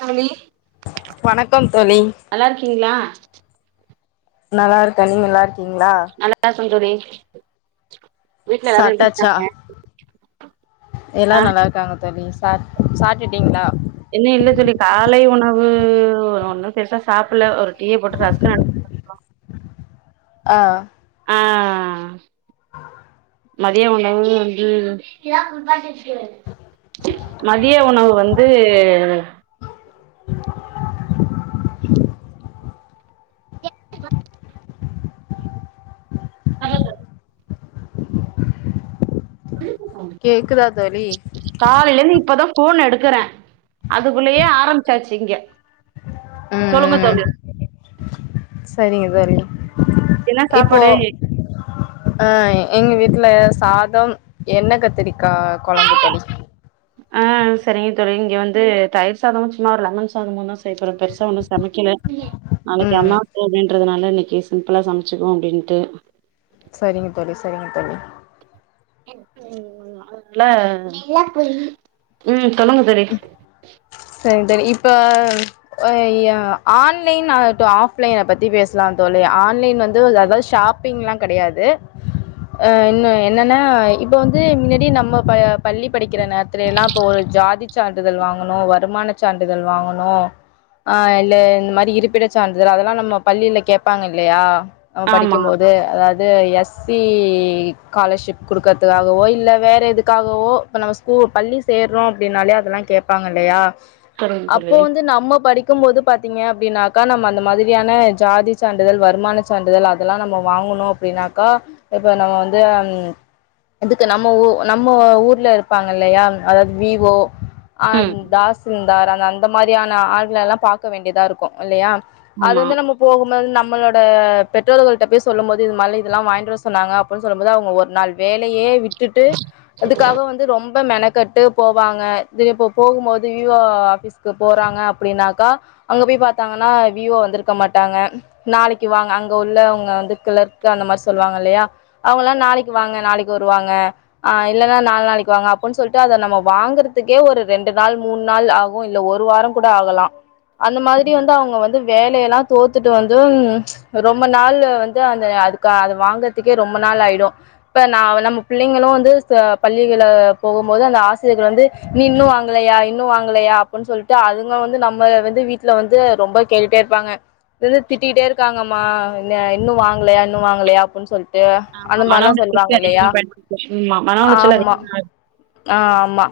தோழி வணக்கம் தோழி நல்லா இருக்கீங்களா நல்லா இருக்க நீங் நல்லா இருக்கீங்களா நல்லாருக்கே தோழி வீட்ல எல்லாரு எப்டி சாப்டாச்சா இருக்காங்க எல்லா ஆ நல்லா இருக்காங்க தோழி சா சாட்டுட்டீங்களா இன்னு இல்ல தோழி காலை உணவு ஒண்ணு பெருசா சாப்ல ஒரு டீய போட்டு ரஸ்க் நெனச் ஆ ஆ மதிய உணவு வந்து மதிய உணவு வந்து கேக்குதா தோழி காலையிலந்து இப்பதா போன எடுக்கறே அதுக்குள்ளயே ஆரமிச்சாச்சு இங்க சொல்லுங்க ம் தோழி ம் செரிங்க தோழி என்ன இப்போ சாப்பாடு அ எங்க வீட்ல சாதம் எண்ண கத்தரிக்கா குழம்பு தோழி ஆ சேரிங்க தோழி இங்க வந்து தயிர் சாதமும் சும்மா ஒரு லெமன் சாதமும் தான் செய்போற‌ பெருசா ஒன்னும் சமைக்கல [unintelligible] நாளைக்கு அம்மாவாச அப்டின்றதுனால இன்னைக்கு சிம்பிளா சமைச்க்குவோம் அப்டின்னுட்டு சரிங்க தோழி சரிங்க தோழி இல்ல ம் சொல்லுங்க தோழி செரிங்க தோழி இப்ப ஆ இ ஆன்லைன் ஆகட்டும் ஆஃப்லைன்ன பத்தி பேசலாம் தோழி ஆன்லைன் வந்து எதாவது ஷாப் பிங்லாம் கிடையாது ஆ இன்ன என்னன்னா இப்ப வந்து முன்னாடியே நம்ம ப பள்ளி படிக்கிற நேரத்துலல்லாம் இப்போ ஒரு ஜாதி சான்றிதழ் வாங்கணு வருமான சான்றிதழ் வாங்கணு ஆ இல்ல இந்த மாரி இருப்பிட சான்றிதல் அதெல்லாம் நம்ம பள்ளியில கேட்பாங்க இல்லையா நம்ம ஆமா படிக்கும்போது எ அதாவது எஸ் சி ஸ்காலர்ஷிப் கொடுக்கறதுக்காகவோ இல்ல வேற எதுக்காகவோ இப்ப நம்ம போ பள்ளி சேறோம் அப்டின்னாலே அதெல்லாம் கேட்பாங்க இல்லையா சொல்லுங்க தோழி அப்போ வந்து நம்ம படிக் இக்கும் போது பாத்தீங்க அப்டின்னாக்கா நம்ம அந்த மாதிரியான ஜாதி சான்றிதழ் வருமான சான்றிதழ் அதெல்லா நம்ம வாங்கணு அப்டினாக்கா இப்ப நம்ம வந்து இதுக்கு நம்ம ஊ நம்ம ஊர்ல இருப்பாங்க இல்லையா அதாவது வீவோ அந் ம் தாசிந்தார் அந்த அந்த மாரியான ஆள்கல்லா பாக்க வேண்டியதா இருக்கு இல்லையா அது ஆமா வந்து நம்ம போகும்போது நம்மளோட பெற்றோர்கள்ட்ட போய் சொல்லும்போது இதுமாரி இதெல்லா வாங்கிட்டு வர சொன்னாங்க சொல்லும்போது அவுங்க ஒரு நாள் வேலையே விட் டுட்டு அதுக்காக வந்து ரொம்ப மெனக்கட்டு போவாங்க இது இப்போ போகும்போது வீவோ ஆஃபீஸ்க்கு போறாங்க அப்டின்னாக்கா அங்க போய் பாத்தாங்கன்னா வீவோ வந்திருக்க மாட்டாங்க நாளைக்கு வாங்க அங்க உள்ள அவுங்க வந்த கிளர்க்கு அந்த மாரி சொல்லுவாங்க இல்லையா அவுங்களா நாளைக்கு வாங்க நாளைக்கு வருவாங்க ஆ இல்லன்னா நால் நாளைக்கு வாங்க அப்பன் சொல்ட்டு அத நம்ம வாங்கற துக்கே ஒரு ரெண்டு நாள் மூண் நாள் ஆகு இல்ல ஒரு வாரோ கூட ஆகலா அந்த மாரி வந்து அவுங்க வந்து வேலை எல்லா தோத்துட்டு வந்து ரொம்ப நாள் வந்து அந்த அதுக்கு அது வாங்கறதுக்கே ரொம்ப நாள் ஆயிடு இப்ப நா நம்ம பிள்ளைங்களு வந்து ச பள்ளிகள போகும் போது அந்த ஆசிரியர்கள் வந்து நீ இன்னு வாங்கலையா இன்னு வாங்கலையா அப்பன் சொல்ட்டு அதுங்க வந்து நம்மள வந்து வீட்ல வந்து ரொம்ப கேட்டுட்டே இருப்பாங்க என்ன திட்டிட்டே இருக்காங்கம்மா என்ன‌ இன்னு வாங்கலையா இன்னு வாங்கலையா அப்பின் சொல்ட்டு ஆமா அந்த மன மாரிலா சொல்வாங்க உளைச்சலுக்கு இல்லையா அதிகமா பயன்படுது ஆமா மன உளைச்சல் ஆமா அதிகமா ஆ ஆமா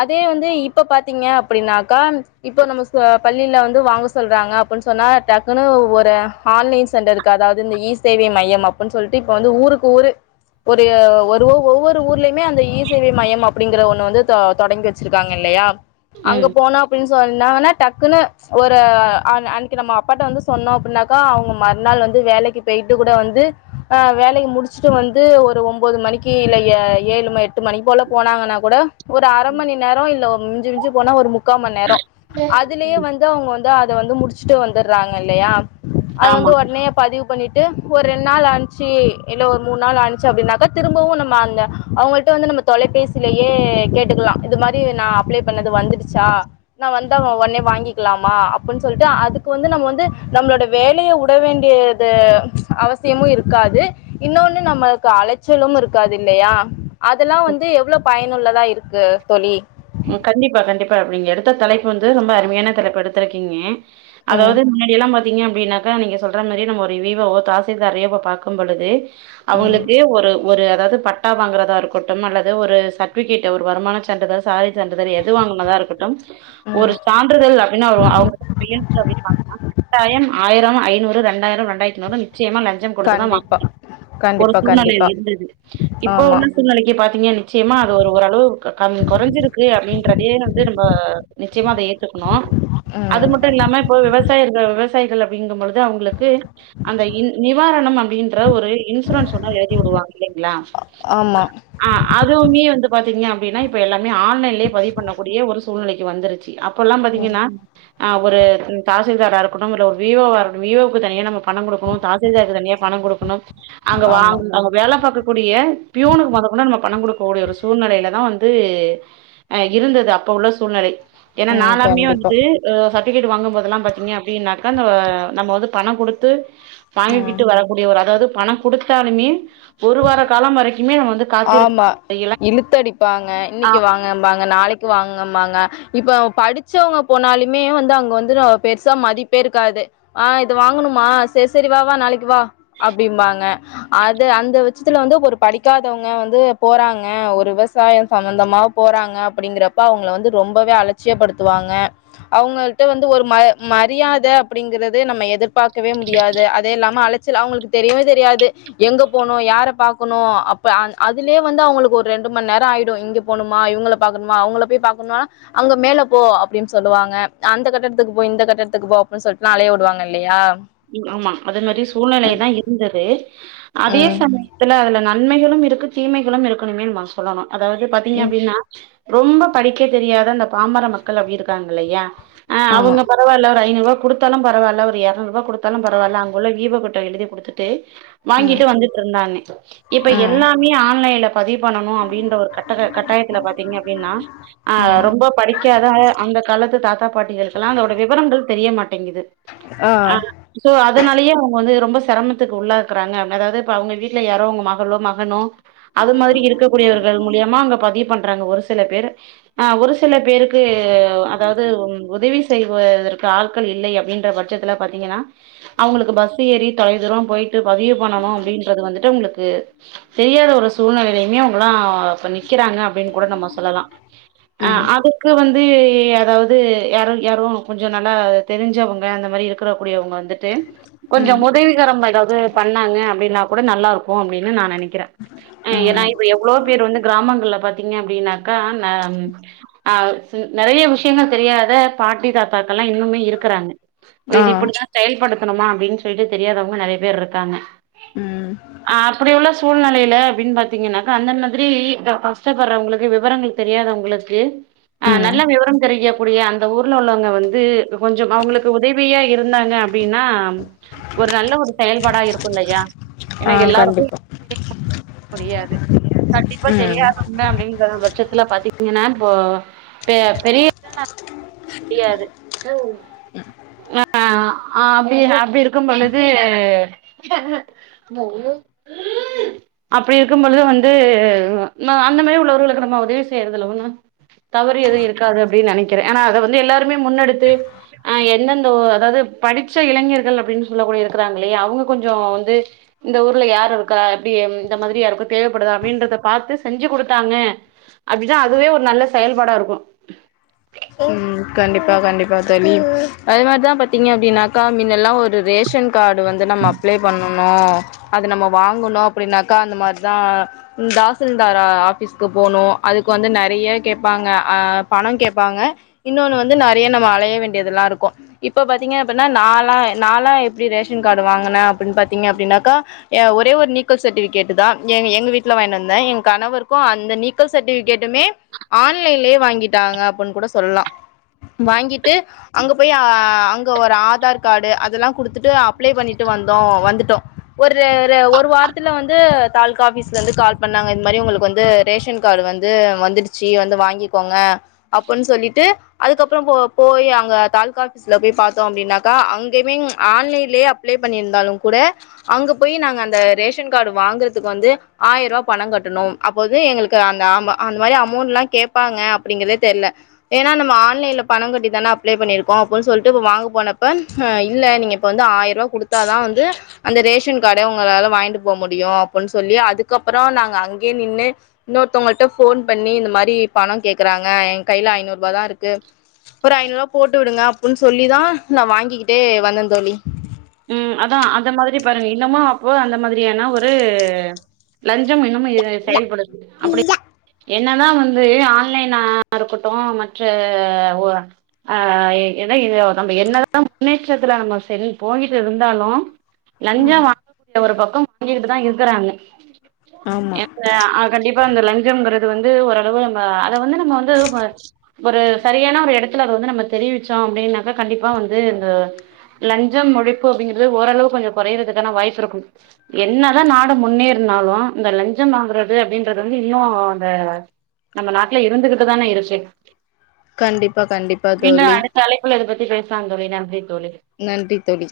அதே வந்து இப்ப பாத்தீங்க அப்படின்னாக்கா இப்ப நம்ம ச பள்ளியில வந்து வாங்க சொல்றாங்க அப்படின்னு சொன்னா டக்குன்னு ஒரு ஆன்லைன் சென்டருக்கு அதாவது இந்த இ சேவை மையம் அப்பன் சொல்ட்டு இப்ப வந்து ஊருக்கு ஊரு ஒரு ஒரு ஒவ்வொரு ஊருலையுமே அந்த ஈ சேவை மையம் அப்படிங்கற ஒண்ணு வந்து தொ தொடங்கி வச்சிருக்காங்க இல்லையா அங்க ம் போனா அப்டினு சொன்னாங்கனா டக்குன்னு ஒரு அன் அன்னைக்கு நம்ம அப்பாட்டா வந்து சொன்னோ அப்டின்னாக் கா அவுங்க மறுநாள் வந்து வேலைக்கு போயிட்டு கூட வந்து ஆ வேலைய முடிச்சுட்டு வந்து ஒரு ஒம்போது மணிக்கு இல்ல எ ஏழு ம எட்டு மணி போல போனாங்கன்னா கூட ஒரு அர மணி நேரோ இல்ல மிஞ்சு மிஞ்சு போனா ஒரு முக்காம நேரோ அது அதுலயே வந்து அவுங்க வந்து அத வந்து முடிச்சுட்டு வந்துடுறாங்க இல்லையா அது வந்து ஆமா ஒட்னே பதிவு பண்ணிட்டு ஒரு ரெண்டு நாள் ஆன்ச்சு இல்ல ஒரு மூண் நாள் ஆன்ச்சு அப்டின்னாக்கா திரும்பவு நம்ம அந்த அவுங்க ள்ட்டே வந்து நம்ம தொலைபேசியிலயே கேட்டுக்லா இது மாரி நா அப்ளை பண்ணது வந்துருச்சா நா வந்தா ஒட்ன்னே வாங்கிக்கலாமா அப்பன் சொல்ட்டு அதுக்கு வந்து நம்ம வந்து நம்மளோட வேலைய உட வேண்டிய த அவசியமு இருக்காது இன்னொன்னு நம்மளுக்கு அலைச்சலும் இருக்காது இல்லையா அதல்லா வந்து எவ்ளோ பயனுள்ளதா இருக்கு தோழி ம் கண்டிப்பா கண்டிப்பா அப் நீங்க எடுத்த தலைப்பு வந்து ரொம்ப அருமையான தலைப்பு எடுத்திருக்கீங்கே ம் அதாவது முன்னெய்ல்லா பாத்தீங்க அப்டின்னாக்கா நீங்க சொல்ற மாரி நம்ம வீவோவோ தாசில்தாரையோ இப்ப பாக்கும் பொழுது ம் அவுங்களுக்கு ஒரு ஒரு அதாவது பட்டா வாங்கறதா இருக்கட்டும் அல்லது ஒரு சர்டிவிகேட் ஒரு வருமான சான்றிதழ் சாதி சான்றிதழ் எது வாங்கனதா இருக்கட்டும் ஒரு ம் சான்றிதழ் அப்டின்னு அவரு அவுங்க பையன்க்கு அப்டின் வாங்கனா கட்டாயம் ஆயிரம் ஐநூறு ரெண்டாயிரம் ரெண்டாயிரத்தி நூறு நிச்சயமா லஞ்சம் கொடுத்துதா கண்டிப்பா வாங்கி ஒரு கண்டிப்பா சூழ்நெல கண்டிப்பா இருந்துது இப்ப ஆமா உள்ள சூழ்நிலைக்கு பாத்திங்க நிச்சயமா அது ஒரு ஓரளவுக் கம் கொறஞ்சிருக்கு அப்டின்றதே வந்து நம்ப நிச்சயமா அத ஏத்துக்கணு அது ம் மட்டு இல்லாம இப்போ விவசாயிர்கள் விவசாயிகள் அப்டிங்கும்பொழுது அவுங்களுக் டு அந்த இன் நிவாரணம் அப்படின்ற ஒரு இன்சூரன்ஸ் ஒன்ன எழுதி வுடுவாங்க இல்லைங்ளா ஆமா ஆ அதுவுமே வந்து பாத்தீங்க அப்டின்னா இப்ப எல்லாமே ஆன்லைன்லே பதிவு பண்ணக்கூடிய ஒரு சூழ்நிலைக்கு வந்துருச்சு அப்பெல்லா ம் பாத்தீங்கன்னா ஆ ஒரு தாசில்தாரா இருக்கட்டு இல்ல ஒரு வி வோவா இருக்கட்டு வி வோக்கு தனியா நம்ம பணம் குடுக்கணு தாசில்தாரு தனியா பணம் குடுக்கணு அங்க ஆமா வாங்க அங்க வேல பாக்க கூடிய பியூனுக்கு மொத கொண்டு நம்ம பணம் குடுக்க கூடிய ஒரு சூழ்நிலையில தா வந்து து அ இருந்தது அப்ப உள்ள சூழ்நிலை ஏனா ம் நாளாமே கண்டிப்பா வந்துட்டு அ சர்டிபிகேட் வாங்கும்போதுலா பாத்தீங்க அப்படின்னாக்கா அந்த நம்ம வந்து பணம் குடுத்து ம் தாங்கிக்கிட்டு வரக்கூடிய ஒரு அதாவது பணம் குடுத்தாலுமே ஒரு வார காலம் வரைக்குமே நம்ம வந்து காத்திருக்க ஆமா இழுத்தடிப்பாங்க இன்னைக்கு வாங்கம்பாங்க நாளைக்கு வாங்கம்பாங்க இப்ப படிச்சவங்க போனாலுமே வந்து அங்க வந்து பெருசா மதிப்பே இருக்காது ஆ இது வாங்கணுமா செரி செரி வா வா நாளைக்கு வா அப்டிம்பாங்க அது அந்த விச்சத்துல வந்து ஒரு படிக்கா தவங்க வந்து போறாங்க ஒரு விவசாயம் சம்பந்தமா போறாங்க அப்டிங்கறப்ப அவங்கள வந்து ரொம்பவே அலச் சியப்படுத்துவாங்க அவங்கள்ட வந்து ஒரு ம மரியாத அப்படிங்கறதே நம்ம எதிர்பார்க் கவே முடியாது அதே இல்லாம அழச்சல் அவங்களுக்கு தெரியவே தெரியாது எங்க போனு யார பாக்கணு அப் இப்ப அ அதுலே வந்து அவங்ளுக்கு ஒரு ரெண்டு மண் நேரோ ஆயிடு இங்க போணுமா இவங்கங்கள பாக்கணுமா அவங்கள போய் பாக்கண்ணா அங்க மேல போ அப்டின் சொல்லுவாங்க அந்த கட்டத்துக்கு போ இந்த கட்டத்துக்கு போ அப்டின் சொல்லிட்டு அலைய விடுவாங்க இல்லையா ம் ஆமா அது மாரி சூழ்நிலையாதா இருந்தது அதே ம் சமயோ துல அதுல நன்மைகளும் இருக்கு தீமைகளும் இருக்குணுமே நம்ம சொல்லணு அதாவது பாத்தீங்க ம் அப்டின்னா ரொம்ப படிக்க தெரியாத அந்த பாம்பர மக்கள் அப்படி இருக்காங்க இல்லையா அ ஆமா அவுங்க பாத் பரவால்ல ஒரு ஐநூறுவா குடுத்தாலும் பரவால்ல ஒரு எரநூறு ரூபா குடுத் தாலும் பரவால்ல அங்குள்ள வீ வோ கிட்ட எழுதி கொடுத்துட்டு ம் வாங்கிட்டு வந்துட்டு இருந்தாங்க இப்ப ம் எல்லாமே ஆன்லைன்ல பதிவு பண்ணணு அப்டின்ற ஒரு கட்ட கட்டாயத்துல பாத்தீங்க அப்டின்னா அ ம் ரொம்ப படிக்காத அந்த காலத்து தாத்தா பாட்டிகளுக்கெல்லா அதோட விவரங்கள் தெரியமாட்டேங்குது ஆ சோ அதனாலயே அவுங்க வந்து ரொம்ப சிரமத்துக்கு உள்ளாக்குறாங்க அதாவ்து இப்ப அவுங்க வீட்டுல யாரோ அவுங்க மகளோ மகனோ அது மாரி இருக்கக்கூடியவர்கள் மூலியமா அங்க பதிவு பண்றாங்க ஒரு சில பேரு ஆ ஒரு சில பேருக்கு அதாவ்து உதவி செய்வதற்கு ஆட்கள் இல்லை அப்படின்ற பட்சத்துல பாத்தீங்கன்னா அவங்களுக்கு பஸ்ஸு ஏறி தொலைதூரம் போயிட்டு பதிவு பண்ணணு அப்டின்றது வந்துட்டு அவங்ளுக்கு தெரியாத ஒரு சூழ்நிலைலேமே அவங்களா இப்ப நிக்கிறாங்க அப்டின் கூட நம்ம சொல்லலா அ ம் அது கு வந்து யாராவது யாரு யாரு கொஞ்சோ நல்லா தெரிஞ்சவங்க அந்த மாரி இருக்ற கூடியவங்க வந் து கொஞ்சோ ம் ம் உதவிகரம் ஏதாவ்து பண்ணாங்க அப்டின்னா கூட நல்லா இருக்கு அப்டினு நா நெனைக் கிறே அ ஏனா எவ்ளோ பேர் வந்து கிராமங்கள்ல பாத்தீங்க அப்படின்னாக்கா ந ஆ சு நெறைய விஷயங்கள் தெரியாத பாட்டி தாத்தாக்கெல்லா இன்னுமே இருக்குறாங்க இப்ப ஆ இது இப்டிதா செயல்படுத்தணுமா அப்டின் சொல்ட்டு தெரியாதவங்க நெறைய பேர் இருக்காங்க ம் ஆ அப்படி உள்ள சூழ்நிலையில அப்டின் பாத்தீங்கன்னாக்கா அந்த மாதிரி க கஷ்டப்படுறவங்களுக்கு விவரங்கள் தெரியாதவங்களுக்கு ஆ ம் நல்ல விவரம் தெரிய கூடிய அந்த ஊர்ல உள்ளவங்க வந்து கொஞ்சம் அவங்களுக்கு உதவியா இருந்தாங்க அப்டின்னா ஒரு நல்ல ஒரு செயல்பாட இருக்கு இல்லையா ஆ ஏனா எல்லாருக்கு [inaudible] கண்டிப்பா முடியாது கண்டிப்பா ம் தெரியாதா உண்ம அப்படிங்கற பட்சத்துல பாத்தீங்கன்னா இப்போ பெரிய முடியாது அ ஆ அப்புடி அப்டி இருக்கம் பொழுது அப்டி இருக்கம் பொழுது வந்து அந்த மாரி உள்ளவர்களுக்கு நம்ம உதவி செய்யறதுஒன்னு தவறு எது இருக்காது அப்டின் நெனைக்கிறே ஏனா அத வந்து எல்லாருமே முன்னெடுத்து அ எந்தெந்த அதாவுது படிச்ச இளைஞர்கள் அப்டின்னு சொல்ல கூடிய இருக்கிறாங்க இல்லியா அவ்ங்க கொஞ்சோ வந்து இந்த ஊர்ல யாருருக்கா அப்டி இந்த மாதிரி யாருக்கு தேவைப்படுதா அப்படின்றத பாத்து செஞ்சு குடுத்தாங்க அப்டின்னா அதுவே ஒரு நல்ல செயல்பாடா இருக்கு ம் கண்டிப்பா கண்டிப்பா தொலி அதே மாரிதா பாத்தீங்க அப்டின்னாக்கா மின்னல்லா ஒரு ரேஷன் காடு வந்து நம்ம அப்ளே பண்ணணு அத நம்ம வாங்கணு அப்டின்னாக்கா அந்த மார்தா தாசில்தார் ஆபிஸ்க்கு போனு அதுக்கு வந்து நெறைய கேப்பாங்க அ பணோ கேப் ப்பாங்க இன்னொன்னு வந்து நிறைய நம்ம அலைய வேண்டியதெல்லா இருக்கு இப்ப பாத்தீங்க அப்டின்னா நாலா நாலா எப்டி ரேஷன் காடு வாங்குன அப்டின்னு பாத்தீங்க அப்டின்னாக்கா ஏ ஒரே ஒரு நீக்கல் சர்டிபிகேடு தா எங்க வீட்ல வாங்கினு வந்தே எங்க கணவருக்கு அந்த நீக் கல் சடுபிகேட்டுமே ஆன்லைன்லயே வாங்கிட்டாங்க அப்டின் கூட சொல்லா வாங்கிட்டு அங்க போயி அ அங்க ஒரு ஆதார் காடு அதெல்லா குடுத்துட்டு அப்ளே பண்ணிட்டு வந்தோ வந்துட்டோ ஒர்ரு ஒரு வாரத்துல வந்து தாலுா ஆபிஸ்ல இந்து கால் பண்ணாங்க இது மாரி உங்களுக்கு வந்து ரேஷன் காடு வந்து வந்துடுச்சி வந்து வாங்கிக்கோங்க அப்புன் சொல்லிட்டு அதுக்கப்புறோ போயி அங்க தாலுகா ஆபீஸ்ல பேய் பாத்தோ அப்டின்னாக்கா அங்கயுமே ஆன்லைன்லயே அப் அப்ளே பண்ணியிருந்தாலு கூட அங்க போயி நாங்க அந்த ரேஷன் காடு வாங்குற்துக்கு வந்து ஆயிருவா பணம் கட்டணு அப்போது எங்களுக்கு அந்த ஆமா அந்த மாரி அமௌண்ட் எல்லா கேப்பாங்க அப்டிங்கதே தெரில ஏன்னா நம்ம ஆன்லைன்ல பணோ கட்டி தானே அப்ளே பண்ணியிருக்கோ அப்புன் சொல்ட்டு இப்ப வாங்க போனப்ப இல்ல நீங்க இப்போ வந்து ஆயிருவா குடுத்தாதா வந்து அந்த ரேஷன் காடே உங்களாள வாங்கிட்டு போவ் முடியு அப்டின் சொல்லி அதுக்கப்புறோ நாங்க அங்கே நின்று இன்னொருத்தவ்கள்ட போன் பண்ணி இந்த மாரி பணோ கேக்குறாங்க அ எ கையில ஐநூறுபா தா இருக்கு ஒரு ஐநூறுவா போட்டு விடுங்க அப்புன் சொல்லி தா நா வாங்கிக்கிட்டே வந்த தோழி ம் அதா அந்த மாதிரி பாருங்க இன்னமா அப்போ அந்த மாதிரி ஏனா ஒரு லஞ்சம் இன்னமே செயல்படுது அப்புடி என்னதா வந்து ஆன்லைனா இருக்கட்டு மற்ற அ எத எங்க நம்ம என்னதா முன்னேற்றத்துல நம்ம செல் போயிட்டு இருந்தாலு லஞ்ச வாங்கக்கூடிய ஒரு பக்கோ வாங்கிட்டு தா இருக்கறாங்க ஆமா என்ன அ கண்டிப்பா இந்த லஞ்சம்ங்கிறது வந்து ஓரளவு அத வந்து நம்ம வந்து வ ஒரு சரியான ஒரு இடத்துலது வந்து நம்ம தெரிவிச்சோ அப்டின்னாக்கா கண்டிப்பா வந்து இந்த லஞ் ஞ்சம் ஒழிப்பு அப்படிங்கர்து ஓரளவு கொஞ்சோ குறையறிதுக்கான வாய்ப்பு இருக்கு என்னதா நாடு முன்னேறினாலு இந்த லஞ்சம் வாங்குறது அப்டின்றது வந்து இன்னு அந்த நம்ம நாட்ல இருந்துகிட்டுதான இருச்சு கண்டிப்பா கண்டிப்பா மீண்டு தோழி அடுத்த அழைப்புல இத பத்தி பேசலாந் தோழி நன்றி தோழி நன்றி தோழி